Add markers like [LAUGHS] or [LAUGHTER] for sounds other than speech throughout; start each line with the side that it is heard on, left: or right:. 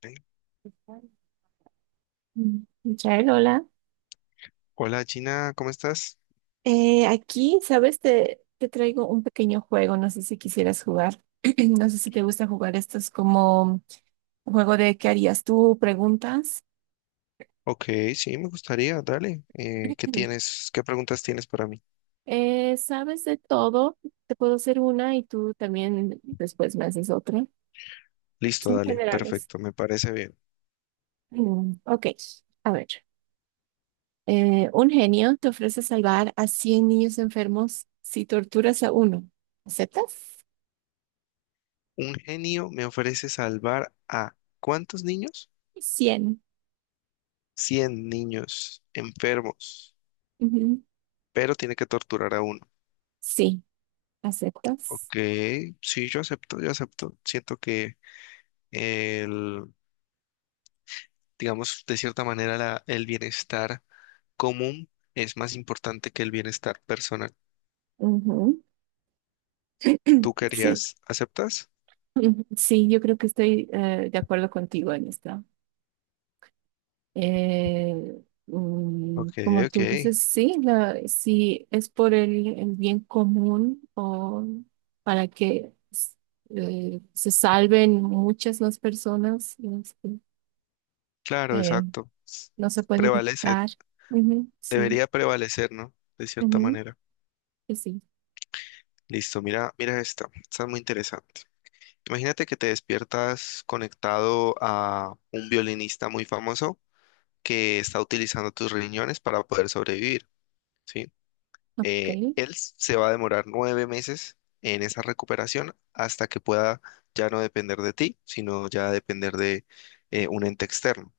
left: Dale.
right: Mm. Michael, hola.
left: Hola Gina, ¿cómo estás?
right: Aquí, ¿sabes? Te traigo un pequeño juego, no sé si quisieras jugar. [CLEARS THROAT] No sé si te gusta jugar estos como juego de ¿qué harías tú? Preguntas.
left: Ok, sí, me gustaría, dale. ¿Qué
right: [CLEARS THROAT]
left: tienes? ¿Qué preguntas tienes para mí?
right: ¿Sabes de todo? Te puedo hacer una y tú también después me haces otra.
left: Listo,
right: Son
left: dale,
right: generales.
left: perfecto, me parece bien.
right: Ok, a ver. Un genio te ofrece salvar a 100 niños enfermos si torturas a uno. ¿Aceptas?
left: Un genio me ofrece salvar a ¿cuántos niños?
right: 100.
left: 100 niños enfermos, pero tiene que torturar a uno.
right: Sí, ¿aceptas?
left: Ok, sí, yo acepto, yo acepto. Siento que el, digamos, de cierta manera el bienestar común es más importante que el bienestar personal.
right: Ujú.
left: ¿Tú
right: Sí,
left: querías, aceptas?
right: sí, yo creo que estoy de acuerdo contigo en esto. Eh,
left: Ok,
right: Como
left: ok,
right: tú dices, sí, si es por el bien común o para que se salven muchas más personas, este,
left: claro,
right: eh,
left: exacto.
right: no se puede
left: Prevalece,
right: evitar. Ujú, sí.
left: debería prevalecer, ¿no? De cierta
right: Ujú,
left: manera.
right: que sí.
left: Listo, mira, mira esta es muy interesante. Imagínate que te despiertas conectado a un violinista muy famoso que está utilizando tus riñones para poder sobrevivir, ¿sí?
right: Ok.
left: Él se va a demorar 9 meses en esa recuperación hasta que pueda ya no depender de ti, sino ya depender de un ente externo.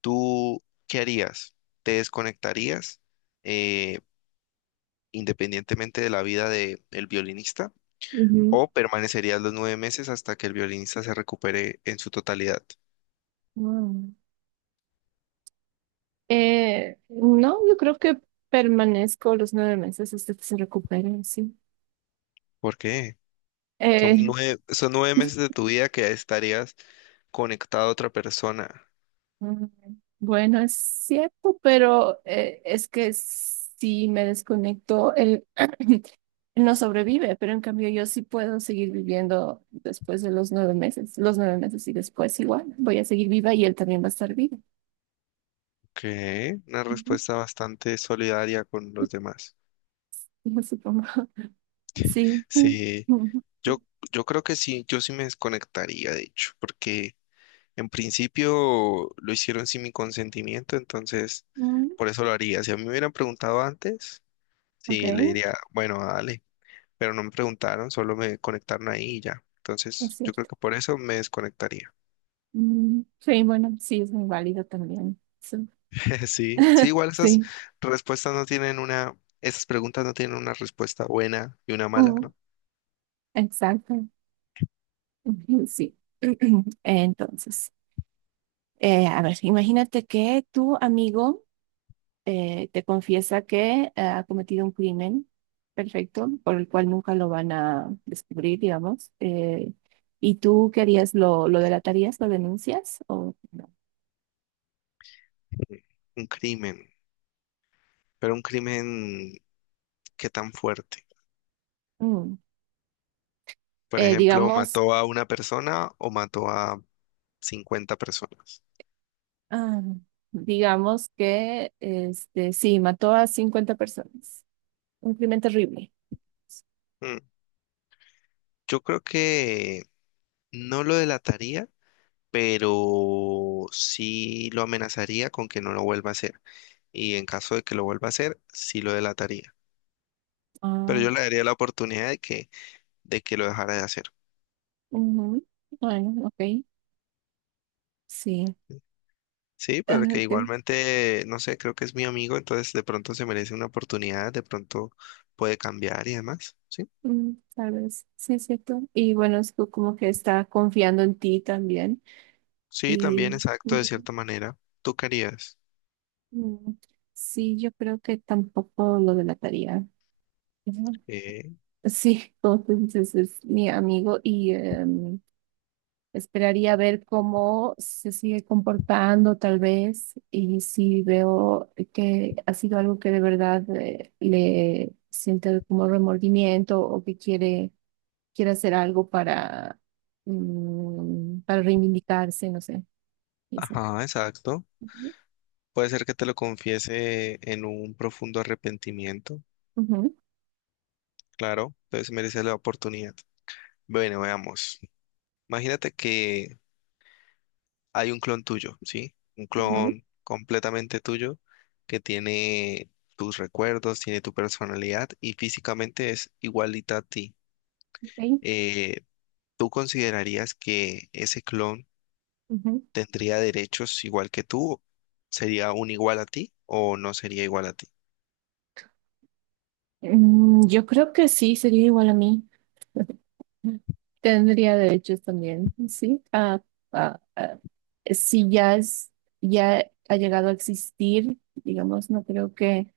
left: ¿Tú qué harías? ¿Te desconectarías eh, independientemente de la vida del violinista
right: Ujú,
left: o permanecerías los 9 meses hasta que el violinista se recupere en su totalidad?
right: wow. No, yo creo que permanezco los 9 meses hasta que se recupere, sí.
left: ¿Por qué? Son
right: Eh,
left: nueve, son nueve meses de tu vida que estarías conectado a otra persona.
right: mm, bueno, es cierto, pero es que si me desconecto, [CLEARS THROAT] él no sobrevive, pero en cambio yo sí puedo seguir viviendo después de los 9 meses, los 9 meses y después igual, voy a seguir viva y él también va a estar vivo.
left: Ok, una
right: Ujú.
left: respuesta bastante solidaria con los demás.
right: Yo supongo, [LAUGHS] sí.
left: Sí,
right: Mm, mm,
left: yo, yo creo que sí, yo sí me desconectaría, de hecho, porque en principio lo hicieron sin mi consentimiento, entonces
right: mm,
left: por eso lo haría. Si a mí me hubieran preguntado antes,
right: Ok,
left: sí, le diría, bueno, dale, pero no me preguntaron, solo me conectaron ahí y ya.
right: es
left: Entonces yo creo
right: cierto.
left: que por eso me desconectaría.
right: Mm, sí, bueno, sí, es muy válido también. Sí,
left: [LAUGHS] Sí, sí, igual
right: [LAUGHS]
left: esas
right: sí,
left: respuestas no tienen una, esas preguntas no tienen una respuesta buena y una mala,
right: mm,
left: ¿no?
right: exacto. Ujú, sí. [CLEARS THROAT] Entonces, a ver, imagínate que tu amigo te confiesa que ha cometido un crimen, perfecto, por el cual nunca lo van a descubrir, digamos. ¿Y tú querías lo delatarías, lo denuncias o no?
left: Sí. Un crimen, pero un crimen qué tan fuerte.
right: Mm,
left: Por ejemplo,
right: digamos...
left: mató a una persona o mató a 50 personas.
right: Ah, digamos que este, sí, mató a 50 personas. Un crimen terrible.
left: Mm. Yo creo que no lo delataría, pero sí lo amenazaría con que no lo vuelva a hacer. Y en caso de que lo vuelva a hacer, sí lo delataría. Pero
right: Ah,
left: yo le daría la oportunidad de que, lo dejara de hacer.
right: ujú. Bueno, ok, sí.
left: Sí,
right: Ah,
left: pero que
right: ok,
left: igualmente, no sé, creo que es mi amigo, entonces de pronto se merece una oportunidad, de pronto puede cambiar y demás. Sí,
right: tal vez, sí es cierto. Y bueno, es como que está confiando en ti también.
left: sí,
right: Y,
left: también exacto, de
right: ujú,
left: cierta manera. ¿Tú querías?
right: mm, sí, yo creo que tampoco lo delataría. Ujú.
left: Eh,
right: Sí, [LAUGHS] como tú dices, es mi amigo y esperaría ver cómo se sigue comportando tal vez y si veo que ha sido algo que de verdad le siente como remordimiento o que quiere hacer algo para reivindicarse, no sé, pienso.
left: ajá, exacto.
right: Ujú,
left: Puede ser que te lo confiese en un profundo arrepentimiento,
right: ujú,
left: claro, entonces mereces la oportunidad. Bueno, veamos. Imagínate que hay un clon tuyo, ¿sí? Un
right: ujú,
left: clon completamente tuyo que tiene tus recuerdos, tiene tu personalidad y físicamente es igualita a ti.
right: ok,
left: Eh, ¿Tú considerarías que ese clon
right: ujú.
left: tendría derechos igual que tú? ¿Sería un igual a ti o no sería igual a ti?
right: Yo creo que sí, sería igual a mí. Tendría derechos también, sí. Ah, ah, Si ya ha llegado a existir, digamos, no creo que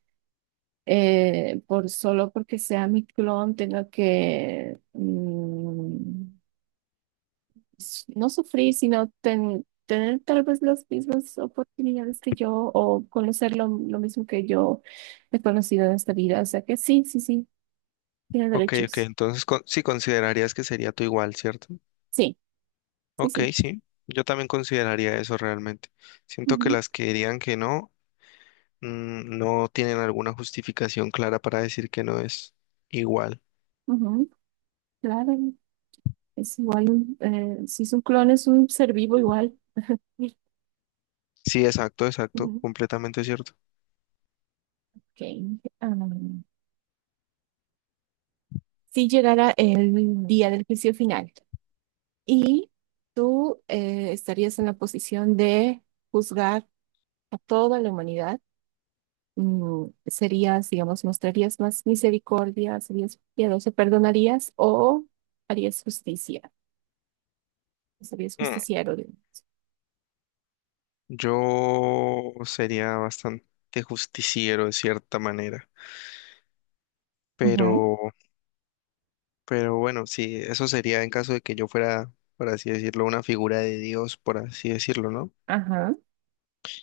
right: por solo porque sea mi clon tenga que no sufrir, sino tener tal vez las mismas oportunidades que yo o conocer lo mismo que yo he conocido en esta vida. O sea que sí, sí, sí, tiene
left: Ok, ok,
right: derechos.
left: entonces sí considerarías que sería tú igual, ¿cierto?
right: Sí, sí,
left: Ok,
right: sí.
left: sí, yo también consideraría eso realmente. Siento que
right: Ujú,
left: las que dirían que no, no tienen alguna justificación clara para decir que no es igual.
right: ujú, claro. Es igual, si es un clon, es un ser vivo igual.
left: Sí, exacto, exacto,
right: Ujú.
left: completamente cierto.
right: Ok. Am, si llegara el día del juicio final y tú estarías en la posición de juzgar a toda la humanidad, serías, digamos, mostrarías más misericordia, serías piadoso, perdonarías o harías justicia, serías
left: Mm,
right: justiciero.
left: Yo sería bastante justiciero de cierta manera,
right: Ujú,
left: pero, pero, bueno, sí, eso sería en caso de que yo fuera, por así decirlo, una figura de Dios, por así decirlo, ¿no?
right: ajá,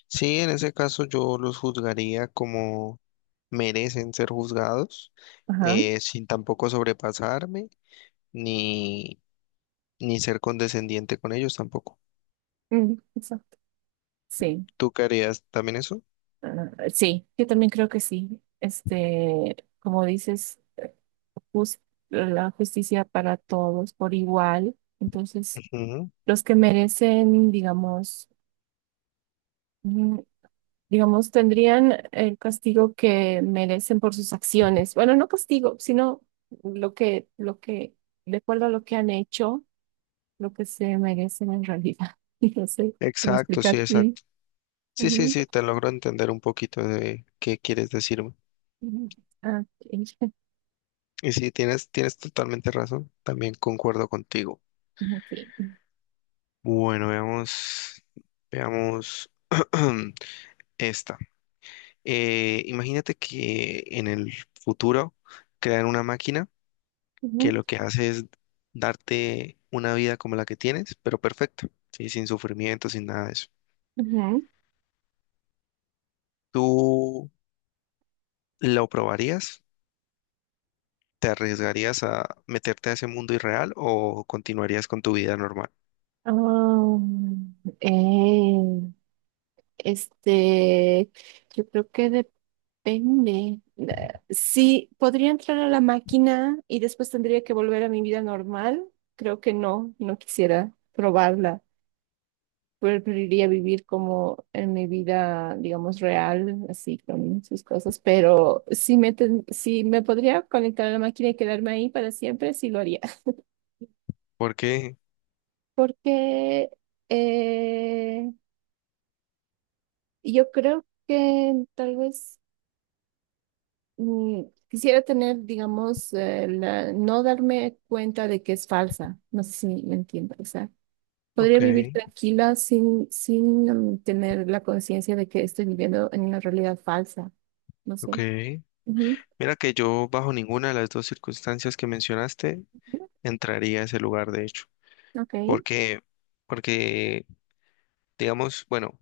left: Sí, en ese caso yo los juzgaría como merecen ser juzgados,
right: ajá.
left: sin tampoco sobrepasarme ni, ni ser condescendiente con ellos tampoco.
right: Mm, exacto. Sí.
left: ¿Tú qué harías también eso?
right: Ah, sí, yo también creo que sí. Este, como dices, jus- la justicia para todos por igual. Entonces,
left: Ujú.
right: los que merecen, digamos, mm, digamos, tendrían el castigo que merecen por sus acciones. Bueno, no castigo, sino lo que, de acuerdo a lo que han hecho, lo que se merecen en realidad. [LAUGHS] Y no sé cómo
left: Exacto, sí,
right: explicar. Mm,
left: exacto. Sí, sí,
right: ujú,
left: sí, te logro entender un poquito de qué quieres decirme.
right: ujú. Ah, ok. [LAUGHS]
left: Y sí, tienes totalmente razón, también concuerdo contigo.
right: Ujú, sí.
left: Bueno, veamos, veamos [CLEARS THROAT] esta. Imagínate que en el futuro crean una máquina que
right: Ujú,
left: lo que hace es darte una vida como la que tienes, pero perfecta, ¿sí? Sin sufrimiento, sin nada de eso.
right: ujú.
left: ¿Tú lo probarías? ¿Te arriesgarías a meterte a ese mundo irreal o continuarías con tu vida normal?
right: Ah, eh, este, yo creo que depende. Sí, podría entrar a la máquina y después tendría que volver a mi vida normal. Creo que no, no quisiera probarla. Preferiría vivir como en mi vida, digamos, real, así con sus cosas. Pero si me podría conectar a la máquina y quedarme ahí para siempre, sí lo haría. [LAUGHS]
left: Porque,
right: Porque eh, Y yo creo que tal vez mm, quisiera tener, digamos, no darme cuenta de que es falsa. No sé si me entiendo. O sea,
left: ok,
right: podría vivir tranquila sin tener la conciencia de que estoy viviendo en una realidad falsa. No
left: ok.
right: sé. Ujú.
left: Mira que yo bajo ninguna de las dos circunstancias que mencionaste entraría a ese lugar, de hecho.
right: Ok.
left: Porque, porque digamos, bueno.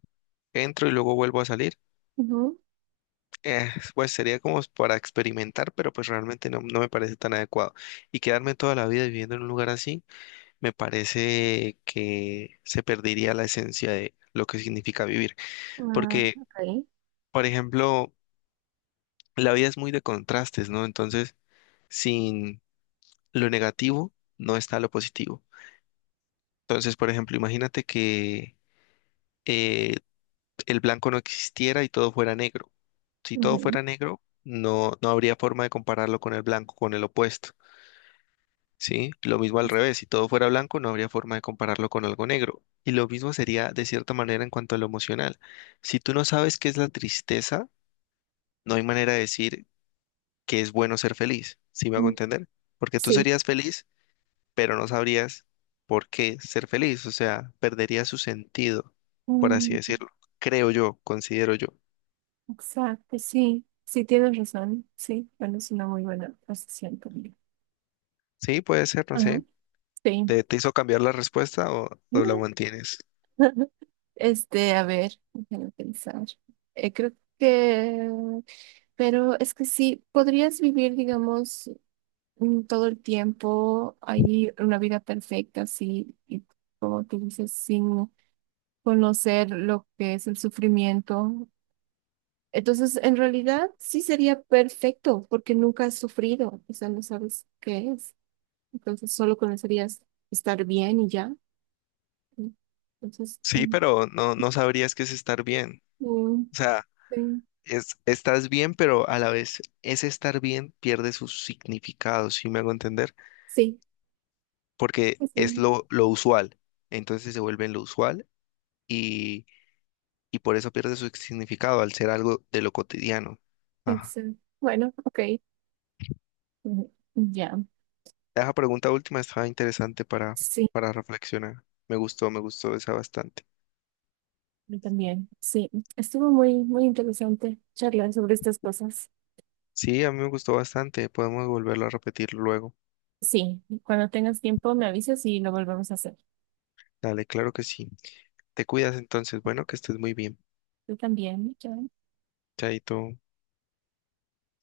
left: Entro y luego vuelvo a salir.
right: Ujú.
left: Eh, [LAUGHS] pues sería como para experimentar, pero pues realmente no, no me parece tan adecuado. Y quedarme toda la vida viviendo en un lugar así, me parece que se perdería la esencia de lo que significa vivir.
right: Ah,
left: Porque,
right: ok.
left: por ejemplo, la vida es muy de contrastes, ¿no? Entonces, sin lo negativo, no está lo positivo. Entonces, por ejemplo, imagínate que eh, el blanco no existiera y todo fuera negro. Si todo
right: Ujú.
left: fuera negro, no, no habría forma de compararlo con el blanco, con el opuesto, ¿sí? Lo mismo al
right: Así.
left: revés, si todo fuera blanco, no habría forma de compararlo con algo negro. Y lo mismo sería de cierta manera en cuanto a lo emocional. Si tú no sabes qué es la tristeza, no hay manera de decir que es bueno ser feliz, ¿sí me hago
right: Mm,
left: entender? Porque tú
right: sí.
left: serías feliz, pero no sabrías por qué ser feliz, o sea, perdería su sentido, por así
right: Mm,
left: decirlo. Creo yo, considero yo.
right: exacto, sí. Sí, tienes razón. Sí, bueno, es una muy buena posición también.
left: Sí, puede ser, no
right: Ajá.
left: sé.
right: Sí.
left: ¿Te hizo cambiar la respuesta o la mantienes?
right: Este, a ver, déjame pensar. Creo que, pero es que sí, podrías vivir, digamos, todo el tiempo ahí una vida perfecta, sí, y como tú dices, sin conocer lo que es el sufrimiento. Entonces, en realidad, sí sería perfecto, porque nunca has sufrido, o sea, no sabes qué es. Entonces, solo conocerías estar bien y ya. Entonces,
left: Sí,
right: mm,
left: pero no, no sabrías qué es estar bien.
right: mm,
left: O sea, estás bien, pero a la vez ese estar bien pierde su significado, ¿si me hago entender?
right: sí,
left: Porque es
right: sí.
left: lo usual. Entonces se vuelve lo usual y, y por eso pierde su significado al ser algo de lo cotidiano. Ajá.
right: Excel. Bueno, ok. Ujú, ya,
left: Esa pregunta última estaba interesante para,
right: sí,
left: para reflexionar. Me gustó esa bastante.
right: yo también. Sí, estuvo muy, muy interesante charlar sobre estas cosas.
left: Sí, a mí me gustó bastante. Podemos volverlo a repetir luego.
right: Sí, cuando tengas tiempo me avisas y lo volvemos a hacer.
left: Dale, claro que sí. Te cuidas entonces. Bueno, que estés muy bien.
right: Tú también. Chao.
left: Chaito.